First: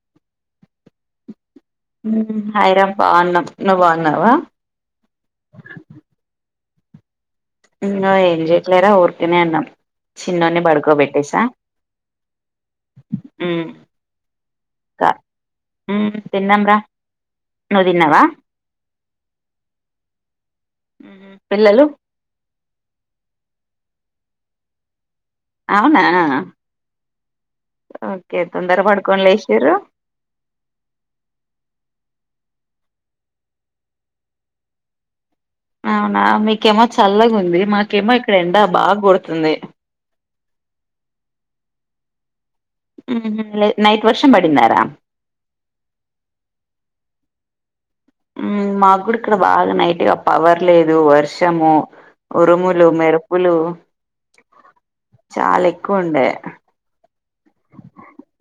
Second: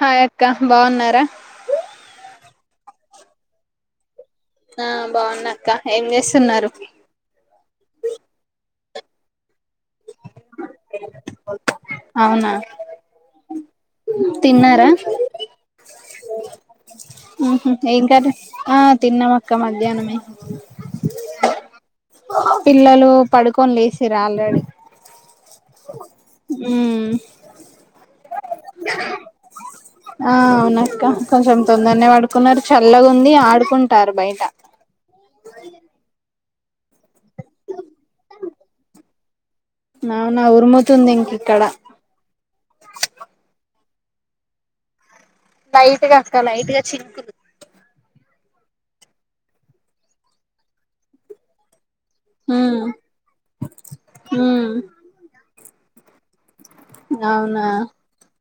హాయక్క బాగున్నారా ఊ హాయ్ రా బాగున్నాం నువ్ బాగున్నావా ఆ బాగున్నక్క ఏం చేస్తున్నారు ఊ నువ్ ఎం జెట్లే రా ఊరుకనే ఉన్నం చిన్నోని పడుకోబెట్టేసా అవునా మ్మ్ తిన్నారా ఊ తిన్నం రా ఊహు నువ్వు ఏం తిన్నావా కర్రి ఆ తిన్నమక్క మధ్యాహ్నమే ఊ పిల్లలు పిల్లలు పడుకొని లేసిరు ఆల్రెడీ అవునా ఊ ఓకే తొందర పడుకొని లేషిరు ఆ అవునక్క కొంచెం తొందరనే పడుకున్నారు చల్లగుంది ఆడుకుంటరు బయట అవునా మీకేమొ చల్లగుంది మాకెమో ఇక్కడ ఎండ బాగా కొడుతుంది అవునా ఉరుముతుంది ఇంక ఇక్కడ ఊహు లేద్ నైట్ వర్షం పడిందారా లైట్గా అక్క లైట్ గ చింకులు ఊ మాగుడు ఇక్కడ బాగా నైట్గా పవర్ లేదు వర్షము ఉమ్ ఉరుములు మెరుపులు ఉమ్ చాలా ఎక్కువ ఉండే అవునా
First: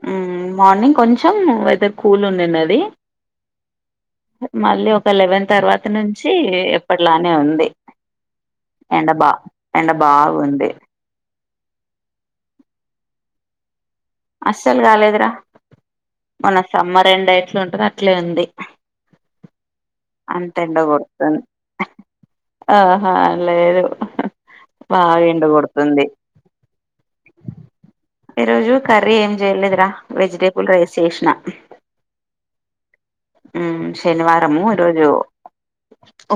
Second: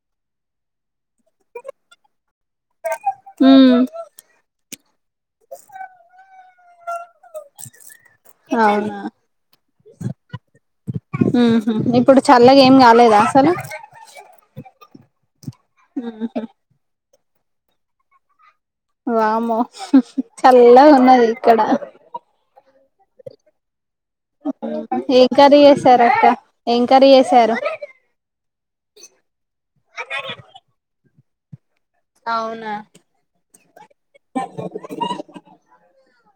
ఊ మార్నింగ్ కొంచెం వెదర్ కూల్ ఉనునది ఉమ్ మళ్ళీ ఒక లెవెన్ తర్వాత నుంచి ఎప్పట్లానే ఉంది అవునా ఎండ బా ఎండ బాగుంది ఉ ఇప్పుడు చల్లగ ఏం కాలేదా అసలు జిరా ఉహు మన సమ్మర్ ఎండ ఎట్లుంటదో అట్లే ఉంది వామ్మో అంత చల్ల ఎండ ఉన్నది కొడుతుంది ఇక్కడ ఆహా లేదు బాగా ఏం ఎండ కర్రీ చేసారు కొడుతుంది. అక్క ఏం కర్రీ చేసారు ఈరోజు కర్రీ ఏం చేయలేదురా వెజిటేబుల్ రైస్ చేసినా అవునా ఊ శనివారము ఈరోజు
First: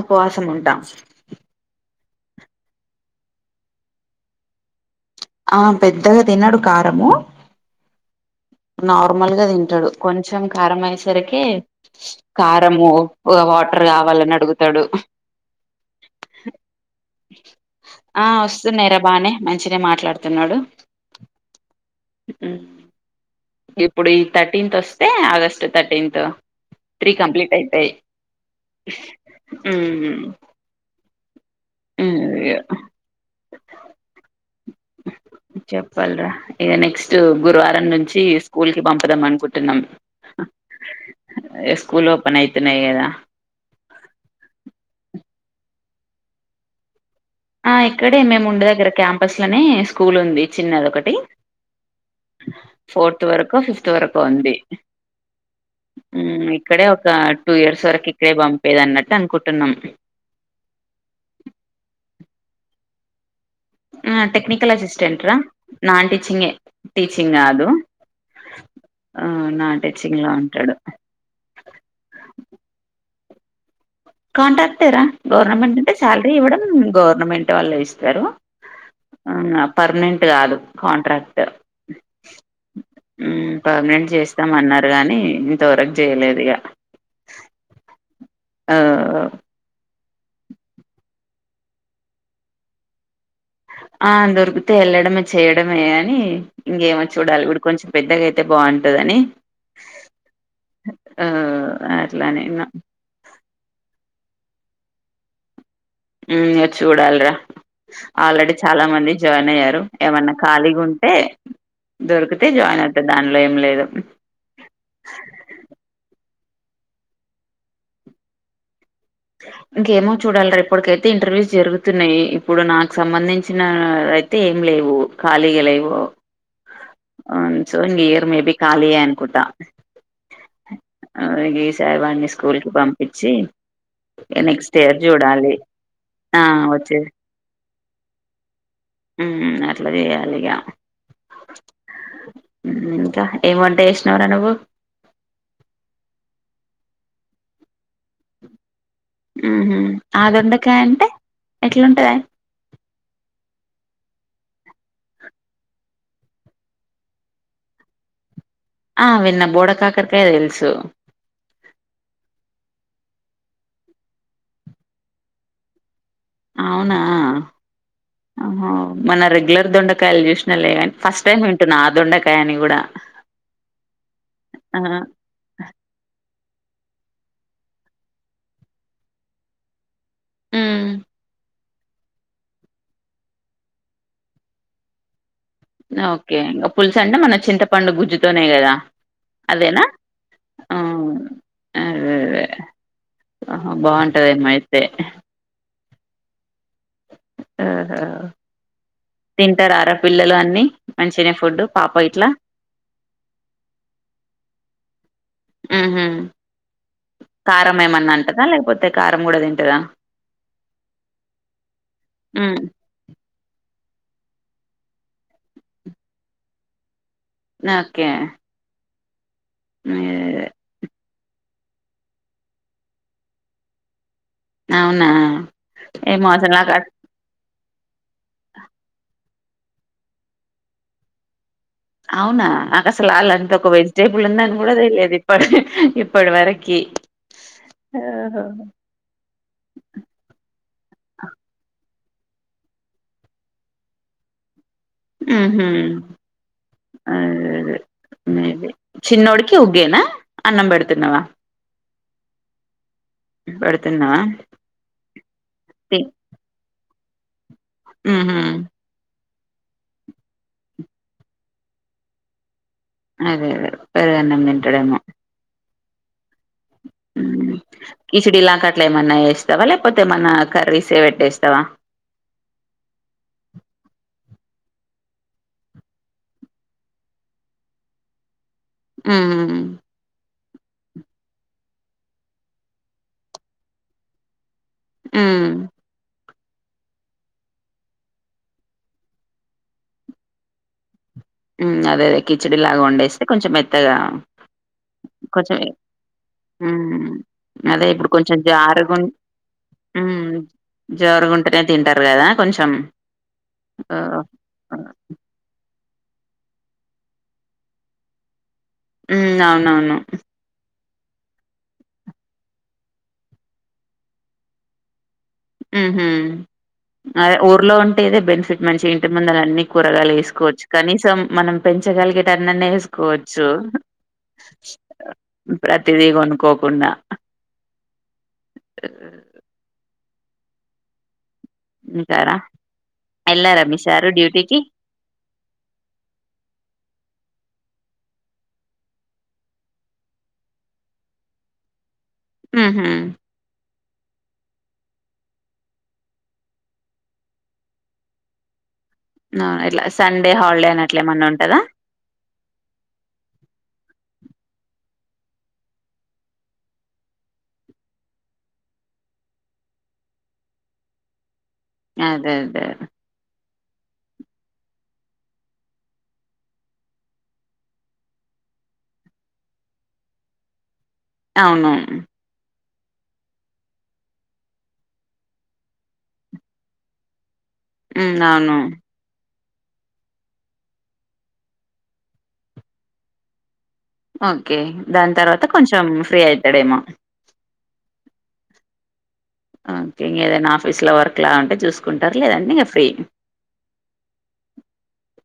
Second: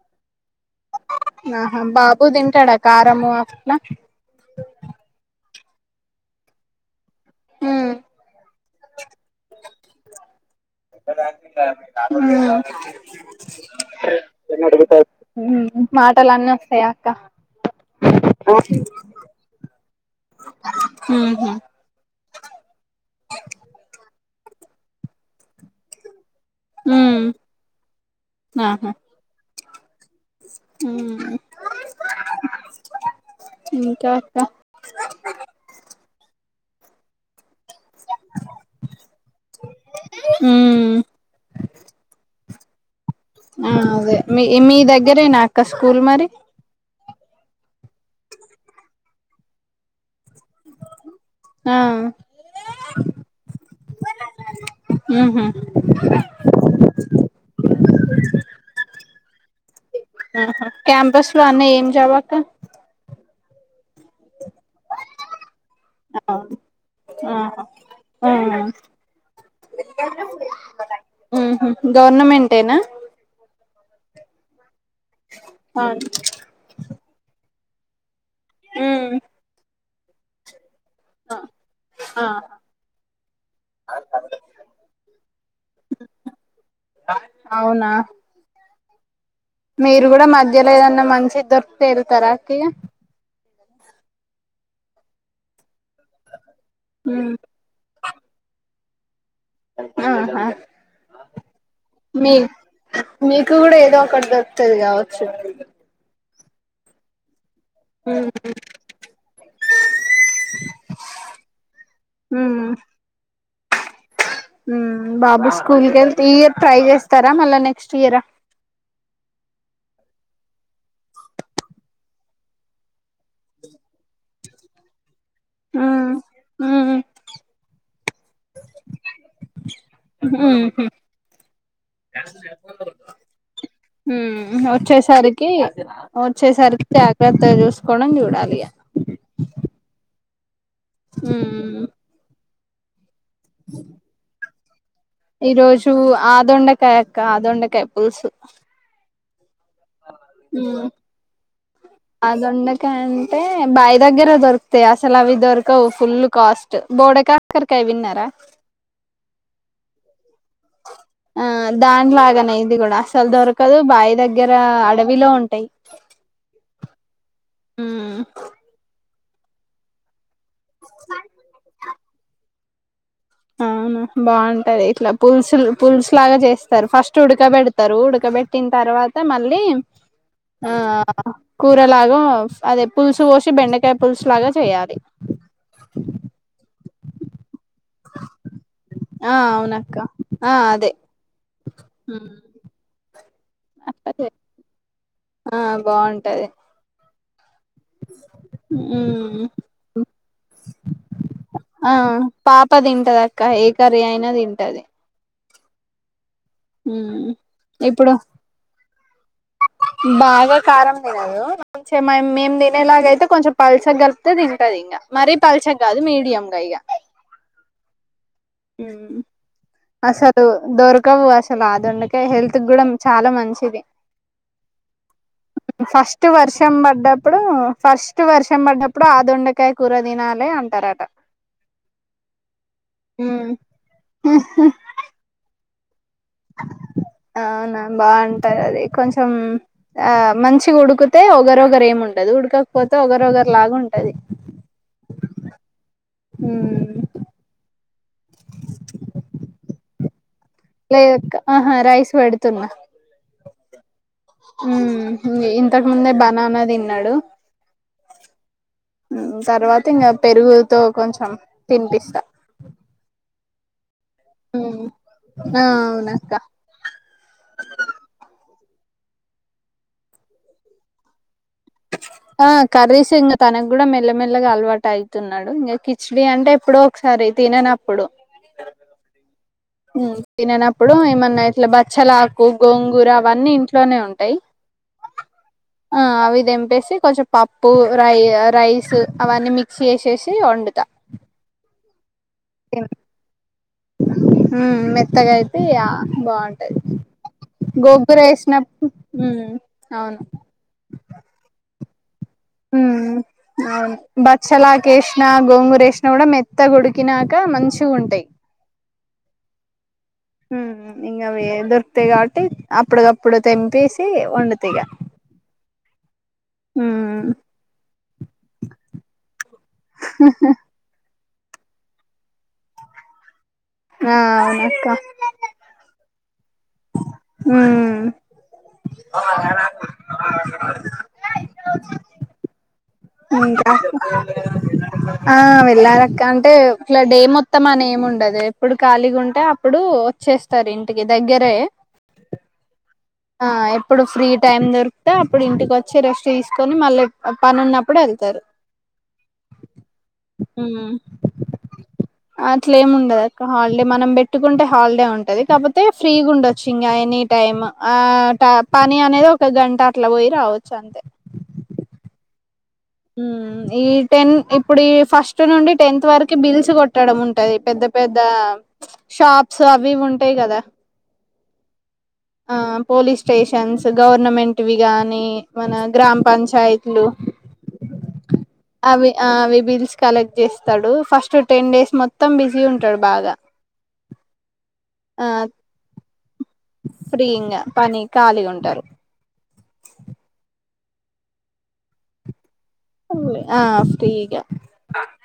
ఉపవాసమున్ ఆహా బాబు తింటాడా కారము అట్ల ఆ పెద్దగా తినడు కారము ఊ నావ్ ర్మల్ గా తింటడు కొంచెం కారం అయేసరికి కారము ఉప్ వాటర్ కావ లని అడుగుతడు ఊ మాటలన్నస్తయ అక్క ఆ ఉహు వస్తున్నయ్ బానే మంచనే మాట్లాడుతున్నడు ఇప్పుడు ఈ థర్టీన్త్ వస్తే August thirteenth three um complete అయితయ్ ఊ ఊ ఇంకా అక్క చెప్పల్రా ఇక నెక్స్ట్ గురువార్ రం నుంచి స్కూల్ కి పంపుదాం అనుకుంటున్నాం ఉమ్ ఇగ స్కూల్ ఓపెన్ అయి తున్నయ్ కదా ఆ అదే మీ మీ దగ్గరేనా అక్క స్కూల్ మరి ఇక్కడే మేము ఉండ దగ్గర క్యాంపస్ లోనే స్కూల్ ఉంది చిన్నది ఒకటి ఆ ఫోర్త్ వరకు ఫిఫ్త్ వరకు ఉంది ఉహు ఇక్కడే ఒక టూ ఇయర్స్ వరకు ఇక్కడే పంపేది అన్నట్టు అనుకుంటున్నాం క్యాంపస్ లో అన్న ఏం జాబ్ అక్క టెక్నికల్ అసస్టెంట్ రా నాన్ టీచింగే అవును టటీచింగ్ ఆహా కాదు ఆ ఆ నాన్ టీచింగ్ లో ఉంటాడు గవర్నమెంట్యినా కాంట్రాక్టేరా గవర్నమెంట్ అంటే శాలరీ ఇవ్వడం గవర్నమెంట్ వాళ్ళు ఇస్తారు ఉ పర్మనెంట్ కాదు కాంట్రాక్ట్ ఆ ఉమ్ పర్మనెంట్ చేస్తామ అన్నారు కాగానీ ఇంతవరకు చేయలేదు ఇక అవునా హు మీరు కూడా మధ్యలోదన్న మంచిదీ దొరికితే వెళ్తారా ఇక ఆ దొరికితే వెళ్ళడమే చేయడమే అని ఇంకేమో చూడాలి ఇ కొంచెం పెద్దగాయితే బాగుంటదని ఆహ ఆ మీ అట్లానే మీకు కూడా ఏదో ఒకటి దొరుకుతది కావచ్చు ఉమ్ చూడాలరా ఉమ్ ఆల్రెడీ చాలా మంది జాయిన్ అయ్యారు ఏమన్నా ఖాళీగా ఉంటే దొరికితే ఉమ్ జాయిన్ అవుతంది దానిలో ఏం లేదు ఉ బాబు స్కూల్క ట్రై చేస్తారా మళ్ళా నెక్స్ట్ ఇయరా ఇంకేమో చూడాలిరా ఇప్పటికైతే ఇంటర్వ్యూస్ జరుగుతున్నాయి ఇప్పుడు నాకు సంబంధించిన అయితే ఏమి లేవు ఖాళీగా లేవు ఉమ్ ఉమ్ అవును సో ఇం ఇయర్ మేబి ఖాళయే అనుకుంటా ఉహు అ ఈ సార్ వాడిని స్కూల్కి పంపించి నెక్స్ట్ ఇయర్ వచ్చేసరికి చూడాలి ఆ వచ్చేసరికి వచ్చే జాగ్రత్త చూసుకోవడం చూడాలి ఇక అట్లా చేయాలి ఇగా ఉమ్ ఇంకా ఏం వంట చేసినవార నువ్వు ఈ రోజు ఆదొండకాయ అక్క ఆదొండకాయ పులుసు ఉహు ఆ దొండకాయ అంటే ఎట్లుంటది ఆ దొండకాయ అంటే బావి దగ్గరే దొరుకు అసలు అవి దొరకవు ఫుల్ కాస్ట్ బోడ కాకరకాయ విన్నారా ఆ విన్న బోడకాకర్కాయ తెల ఆ దాని లాగానే ఇది కూడా అసలు దొరకదు బావి దగ్గర అడవిలో ఉంటాయి ఉమ్ అవునాహో మన రెగ్యులర్ దొండకాయలు చూస్తు లే కాని ఫస్ట్ టైం వింటున్నా ఆదొండకాయ అని కూడా అవునా బాగుంటది ఇట్లా పులుసులు పులుసులాగా చేస్త ఫస్ట్ ఉడకబెడతారు ఉడకబెట్టిన తర్వాత మళ్ళీ ఆ హ్మ్. కూర లాగా అదే పులుసు పోసి బెండకాయ పులుసు లాగా చేయాలి ఓకే ఇంకా పులుసు అంటే మన చింతపండు గుజ్జుతోనే కదా ఆ అదేనా అవునక్క ఆ అదే ఆ ఆహా బాగుంటద అట్లా ఏమ అయితే ఆ బాగుంటది ఆహా ఉమ్. తింటారార పిల్లలు అన్ని మంచినే ఫుడ్ ఆ పాప ఇట్లా పాప తింటది అక్క ఏ కరీ అయినా తింటది ఆహా ఉమ్. కారం ఏమన్నా ఇప్పుడు అంటదా లేకపోతే కారం కూడా తిన బాగా కారం తినదు కొ మేము హ్మ్. తినేలాగ అయితే కొంచెం పల్సగా కలుపుతే తింటది ఇంకా మరీ పల్స కాదు మీడియంగా ఇక నాకే అసలు డోర్ దొరకవు అసలు ఆ ఆ దొండకై హెల్త్ కూడా చాలా మంచిది అవునా? ఫస్ట్ ఏమో అసలు నాకు వర్షం పడ్డప్పుడు ఫస్ట్ వర్షం పడినప్పుడు ఆ దొండకాయ కూరదినాలి అంటారట అవునా నా అసలు అళ్ళంతా ఒక వెజిటేబుల్ ఉందని కూడా తె లేదు ఇప్పటి ఇప్పటి వరకి అవునా ఆహా! బాగుంటది అది కొంచెం ఆ మంచి ఉడుకితే ఒగరు ఒగరు ఏమింటుంది ఉంటదు ఉడకకపోతే ఒగరు ఒగారు లాగా ఉంటది ఉహు అదే అదే చిన్నోడుకి ఉ గే నా లేద అక్క రైస్ పెడుతున్నా బెడుతున్నవా? ఉ ఇంతకు ముందే బనానా తిన్నాడు ఉహు తర్వాత ఇంకా పెరుగుతో కొంచెం తినిపిస్తా అదే అదే పెరుగున్నం ఉమ్ తింటడేమో ఆ అవును అక్క కిచిడి లాక అట్లా ఏమన్నా వేస్తావా లేకపోతే ఏమన్నా కర్రీ సే పెట్టేస్తావా ఆ కర్రీస్ ఇంకా తనకు కూడా మెల్లమెల్లగా అలవాటు అవుతున్నాడు ఇంకా కిచీడి అంటే ఎప్పుడో ఒకసారి అయి తిననప్పుడు ఉ తిననప్పుడు ఏమన్నా ఇట్లా బచ్చలా ఆకు గోంగూర అవన్నీ ఇంట్లోనే ఉంటాయి ఉమ్ దంపేసి కొంచెం పప్పు రై రైస్ అవన్నీ మిక్స్ చేసేసి వండుతా అదేద కిచిడి లాగా వండేస్తే కొంచెం మెత్తగా మెత్తగా కొంచెం అయితే ఆ బాగుంటాది హ్మ్. అదే ఇప్పుడు గోంగూర కొంచెం వేసినప్పుడు అవును జరుగుంటెనే తింటారు కదా కొంచెం హు ఆ బచ్చల ఆకు వేసిన గోంగూర ఆసినా కూడా మెత్త కొడికినాక మంచి ఉంటాయి ఉ అవునవును ఇంకా అవి దొరుకుతాయి కాబట్టి అప్పుటికప్పుడు తెంపేసి వండుతా ఇగా ఉహు అదే ఊర్లో ఉంటేదే బెనిఫిట్ మంచి ఇంటి ముందుని అన్ని కూరగాలు వేసుకోవచ్చు కనీసం మనం పెంచగలిగేటన్న న వేసుకోవచ్చు ఆ చు అవునక్క ప్రతిదీ కొను ఉం వుంటారా ఇంకా ఆ వెళ్ళాలక్క అంటే ఇట్ల డే మొత్తం మొత్తం అని ఏమి ఉండదు ఎప్పుడు ఖాళీగా ఉంటే అప్పుడు వచ్చేస్తారు ఇంటికి దగ్గరే హు హమ్ ఆ ఎప్పుడు ఫ్రీ టైం దొరికితే అప్పుడు ఇంటికి వచ్చి రెస్ట్ తీసుకొని మళ్ళీ పని ఉన్నప్పుడు తరు ఆ ఇట్లా సండే హాలిడే అనేట్లే ఏమన్నా ఉంటందా అట్లా ఏముండదు అక్క హాలిడే మనం పెట్ పెట్టుకుంటే హాలిడే ఉంటది కాకపోతే ఫ్రీగా ఉండొచ్చు ఇంగ ఎనీ టైమ్ ఆ పని అనేది ఒక గంట అట్లా పోయి రావచ్చు అంతే అదే అదే ఉం ఈ టెన్ ఇప్పుడు ఈ ఫస్ట్ నుండి టెన్త్ వరకి బిల్స్ కొట్టడం ఉంటది పెద్ద పెద్ద షాప్స్ అవి ఇవి ఉంటాయి కదా అవునవును ఆ పోలీస్ స్టేషన్స్ గవర్నమెంట్వి గానీ మన గ్రామ పంచాయతీలు ఉం అవును అవి ఆ అవి బిల్స్ కలెక్ట్ చేస్తాడు ఫస్ట్ టెన్ డేస్ మొత్తం బిజీ ఉంటాడు బాగా ఓకే దాని ఆ తర్వాత కొంచెం ఫ్రీ అయితు ఫ్రీ ఇంగా పని ఖాళీగా ఉంటారు ఓకే ఇంగ ఏదైనా ఆఫీస్ లో వర్క్ లా ఉంటే చూసుకుంటారు లేదంటే ఫ్రీ. ఆ ఫ్రీగ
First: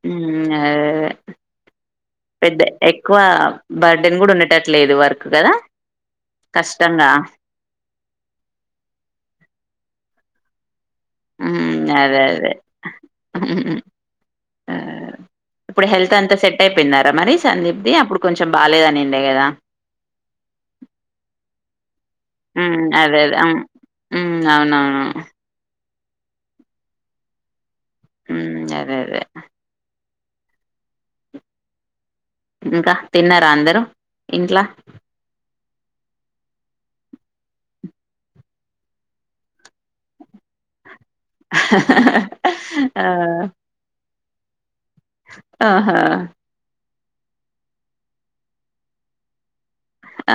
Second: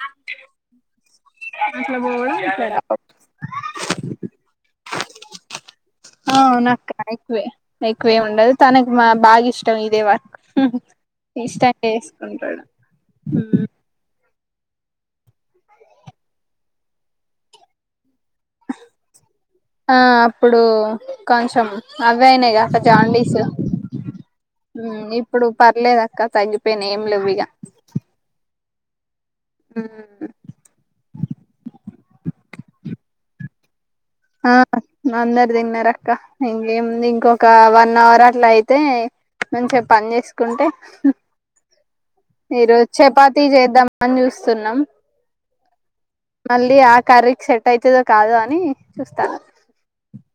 ఉం అదే అదే అట్లా పోవడం పెద్ద ఇట్లా రావడం ఎక్కువ బర్డెన్ కూడా ఉండేటట్లేదు వర్క్ కదా ఆ అవును అక్క ఎక్వే ఎక్వే ఉండదు తనకు మా బాగా ఇష్టం ఇదే వ ఉం అదే అదే చేసుకుంటాడు ఇప్పుడు హెల్త్ అంతా సెట్ అయిపోయిందరా మరి సందీప్ది అప్పుడు కొంచెం బాలేదనిండే గదా! ఆ అప్పుడు కొంచెం అవే అయినాయి గక్క హ్మ్. అదే. అదే. జాండీస్ ఉం హ్మ్. హ్మ్. అవునవును. ఇప్పుడు పర్లేదు అక్క కా తగ్గిపోయినయి ఏం లేవ్ ఇగ ఉం అదే అదే హూ హమ్ ఇంకా తిన్నారా అందరూ ఆ ఇంట్లా? అందరూ తిన్నరు అక్క ఏముంది ఇంకొక వన్ అవర్ అట్లా అయితే మంచిగా పని చేసుకుంటే ఈరోజు ఆ! చపాతీ చేద్దాం అని చూస్తున్నాం ఆహా మళ్ళీ ఆ కర్రీకి సెట్ అయితదో కాదో అని చూస్తాన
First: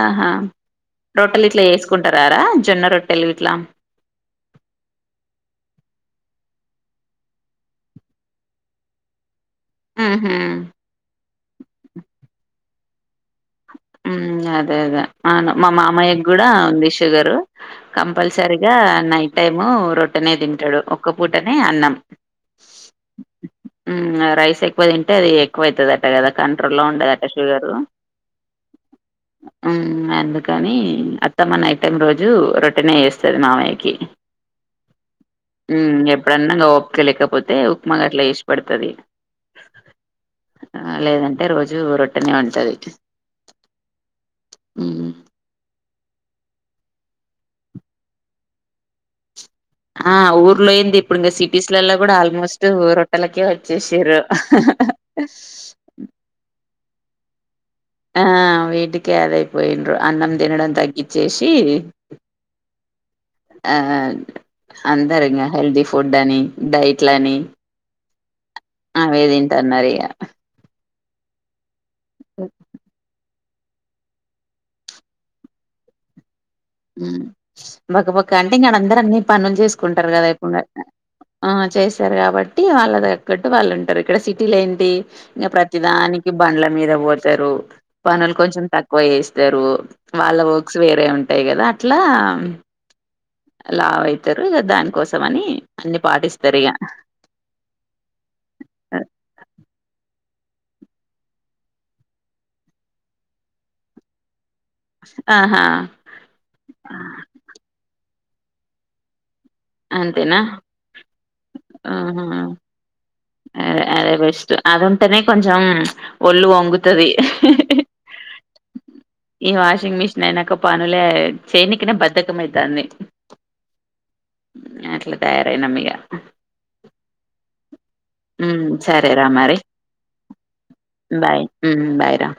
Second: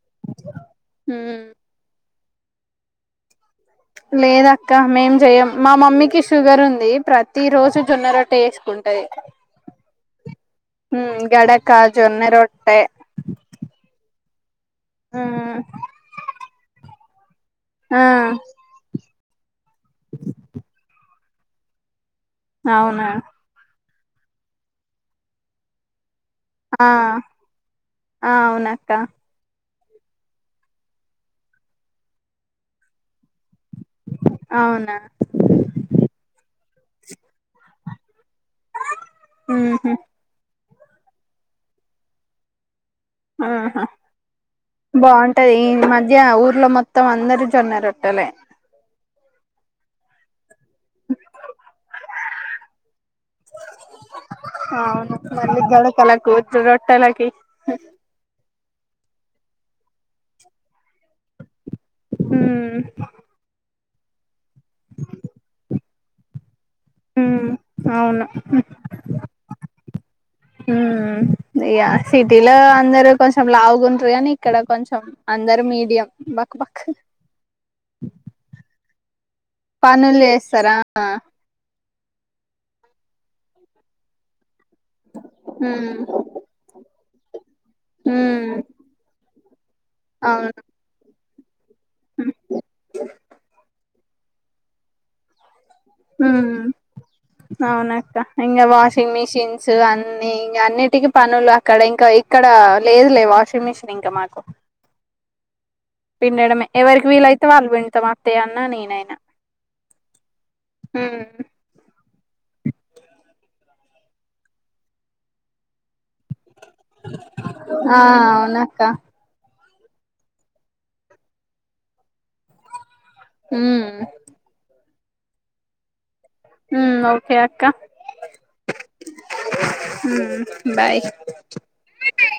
ఆహా రొట్టెలు ఇట్లా చేసుకుంటారారా జొన్న రొట్టెలు ఇట్లా లేదక్క మేం చెయం మా మమ్మీకి షుగర్ ఉంది ప్రతి రోజు జొన్న రొట్ట చేసుకుంట టది హూ హమ్ గడ కాజొన్నె రొట్టె ఉమ్ అదే అదే అవును మా మామయ్య గుడా ఉంది షుగరు. ఆ కంపల్సరిగా నైట్ టైము రొట్టెనే తింటడు, ఒక్క పూటనే అన్నం. అవునా. ఉమ్ రైస్ ఎక్కువ తింటే అది ఎక్కువ అవుతదట కదా కంట్రోల్లో లో ఉండదట షుగరు. ఆ అవునక్క ఉమ్ అందుకని అత్తమ్మ నైట్ టైం రోజు రొట్టనే ఏస్ స్తది మామయ్యకి అవునా ఉమ్ ఎప్పుడన్నా ఒపిక లేకపోతే ఉప్మా గట్ల చేసి పెడతది. ఉహు ఆ లేదంటే రోజు రొట్టనే ఉంటది. ఆహా హ్మ్. బాగుంటది ఈ మధ్య ఊర్లో మొత్తం అందరు జొన్నరొట్టెలే ఆ ఊరు లేంది ఇప్పుడు ఇంగ సిటీస్లల్లా గుడ ఆల్మోస్ట్ రొట్టలకే వచ్చేసిర్రు. గొడకొలకు రొట్టెలకి ఆ వీటికదైపోయిండ్రు అన్నం తినడం తగ్గచ్చేసి ఉమ్ ఆ అందరింగా హెల్తీ ఫుడ్ అని. డైట్లని మ్మ్ అవును అవే తింటన్నరు ఇగ మ్మ్ ఇగ సిటీలో అందరు కొంచ్ చం లాగుంటరు గనీ ఇక్కడ కొంచెం అందరు మీడియం బ ఉమ్ బక్క బక్క అంటే ఇంగ అందరు అన్ని పనులు చేసుకుంటరు పనులు కదా చేస్తారా స్తరు కాబట్టి వాళ్ళ తగ్గట్టు వాళ్ళు ఉంటరు, ఇక్కడ సిటీ లెన్ టి ఇంగ మ్మ్ ప్రతిదానికి బండ్ల మీద పోతరు, పనులు మ్మ్ కొంచెం తక్కువ చేస్ స్తరు వాళ్ళ అవును వర్క్స్ వేరే ఉం టయి కదా అట్లా, లావైతరు దానికోసం అని అన్ని పాటిస్తారు హ్మ్ ఇగ అవునక్క, ఇంగ వాషింగ్ మిషిన్స్ న్ నీ ఇంగ అన్నిటికి పనులు అక్కడ, ఇంకా ఇక్కడ లేదులే వాషింగ్ మిషిన్ ఇంకా మాకు ఆహా పిండడమే ఎవరికి వీలైతే వాళ్ళు పిండుతం అంతే, అన్న నేనైనా. అంతేనా ఆహా అ అదే బెస్ట్ అది ఉంటెనే కొంచం ఒళ్ళు వంగుతది, ఆ అవునక్క ఈ వాష్ వాషింగ్ మిషన్ అయినాక పనులే చేయనికినే బద్ధకం అయితాంది. ఉమ్ నే అట్ల తయారైనమిగా హ్మ్ ఓకే అక్క ఉమ్ సరేరా మరీ, బాయ్ ఉమ్ బాయ్ రా.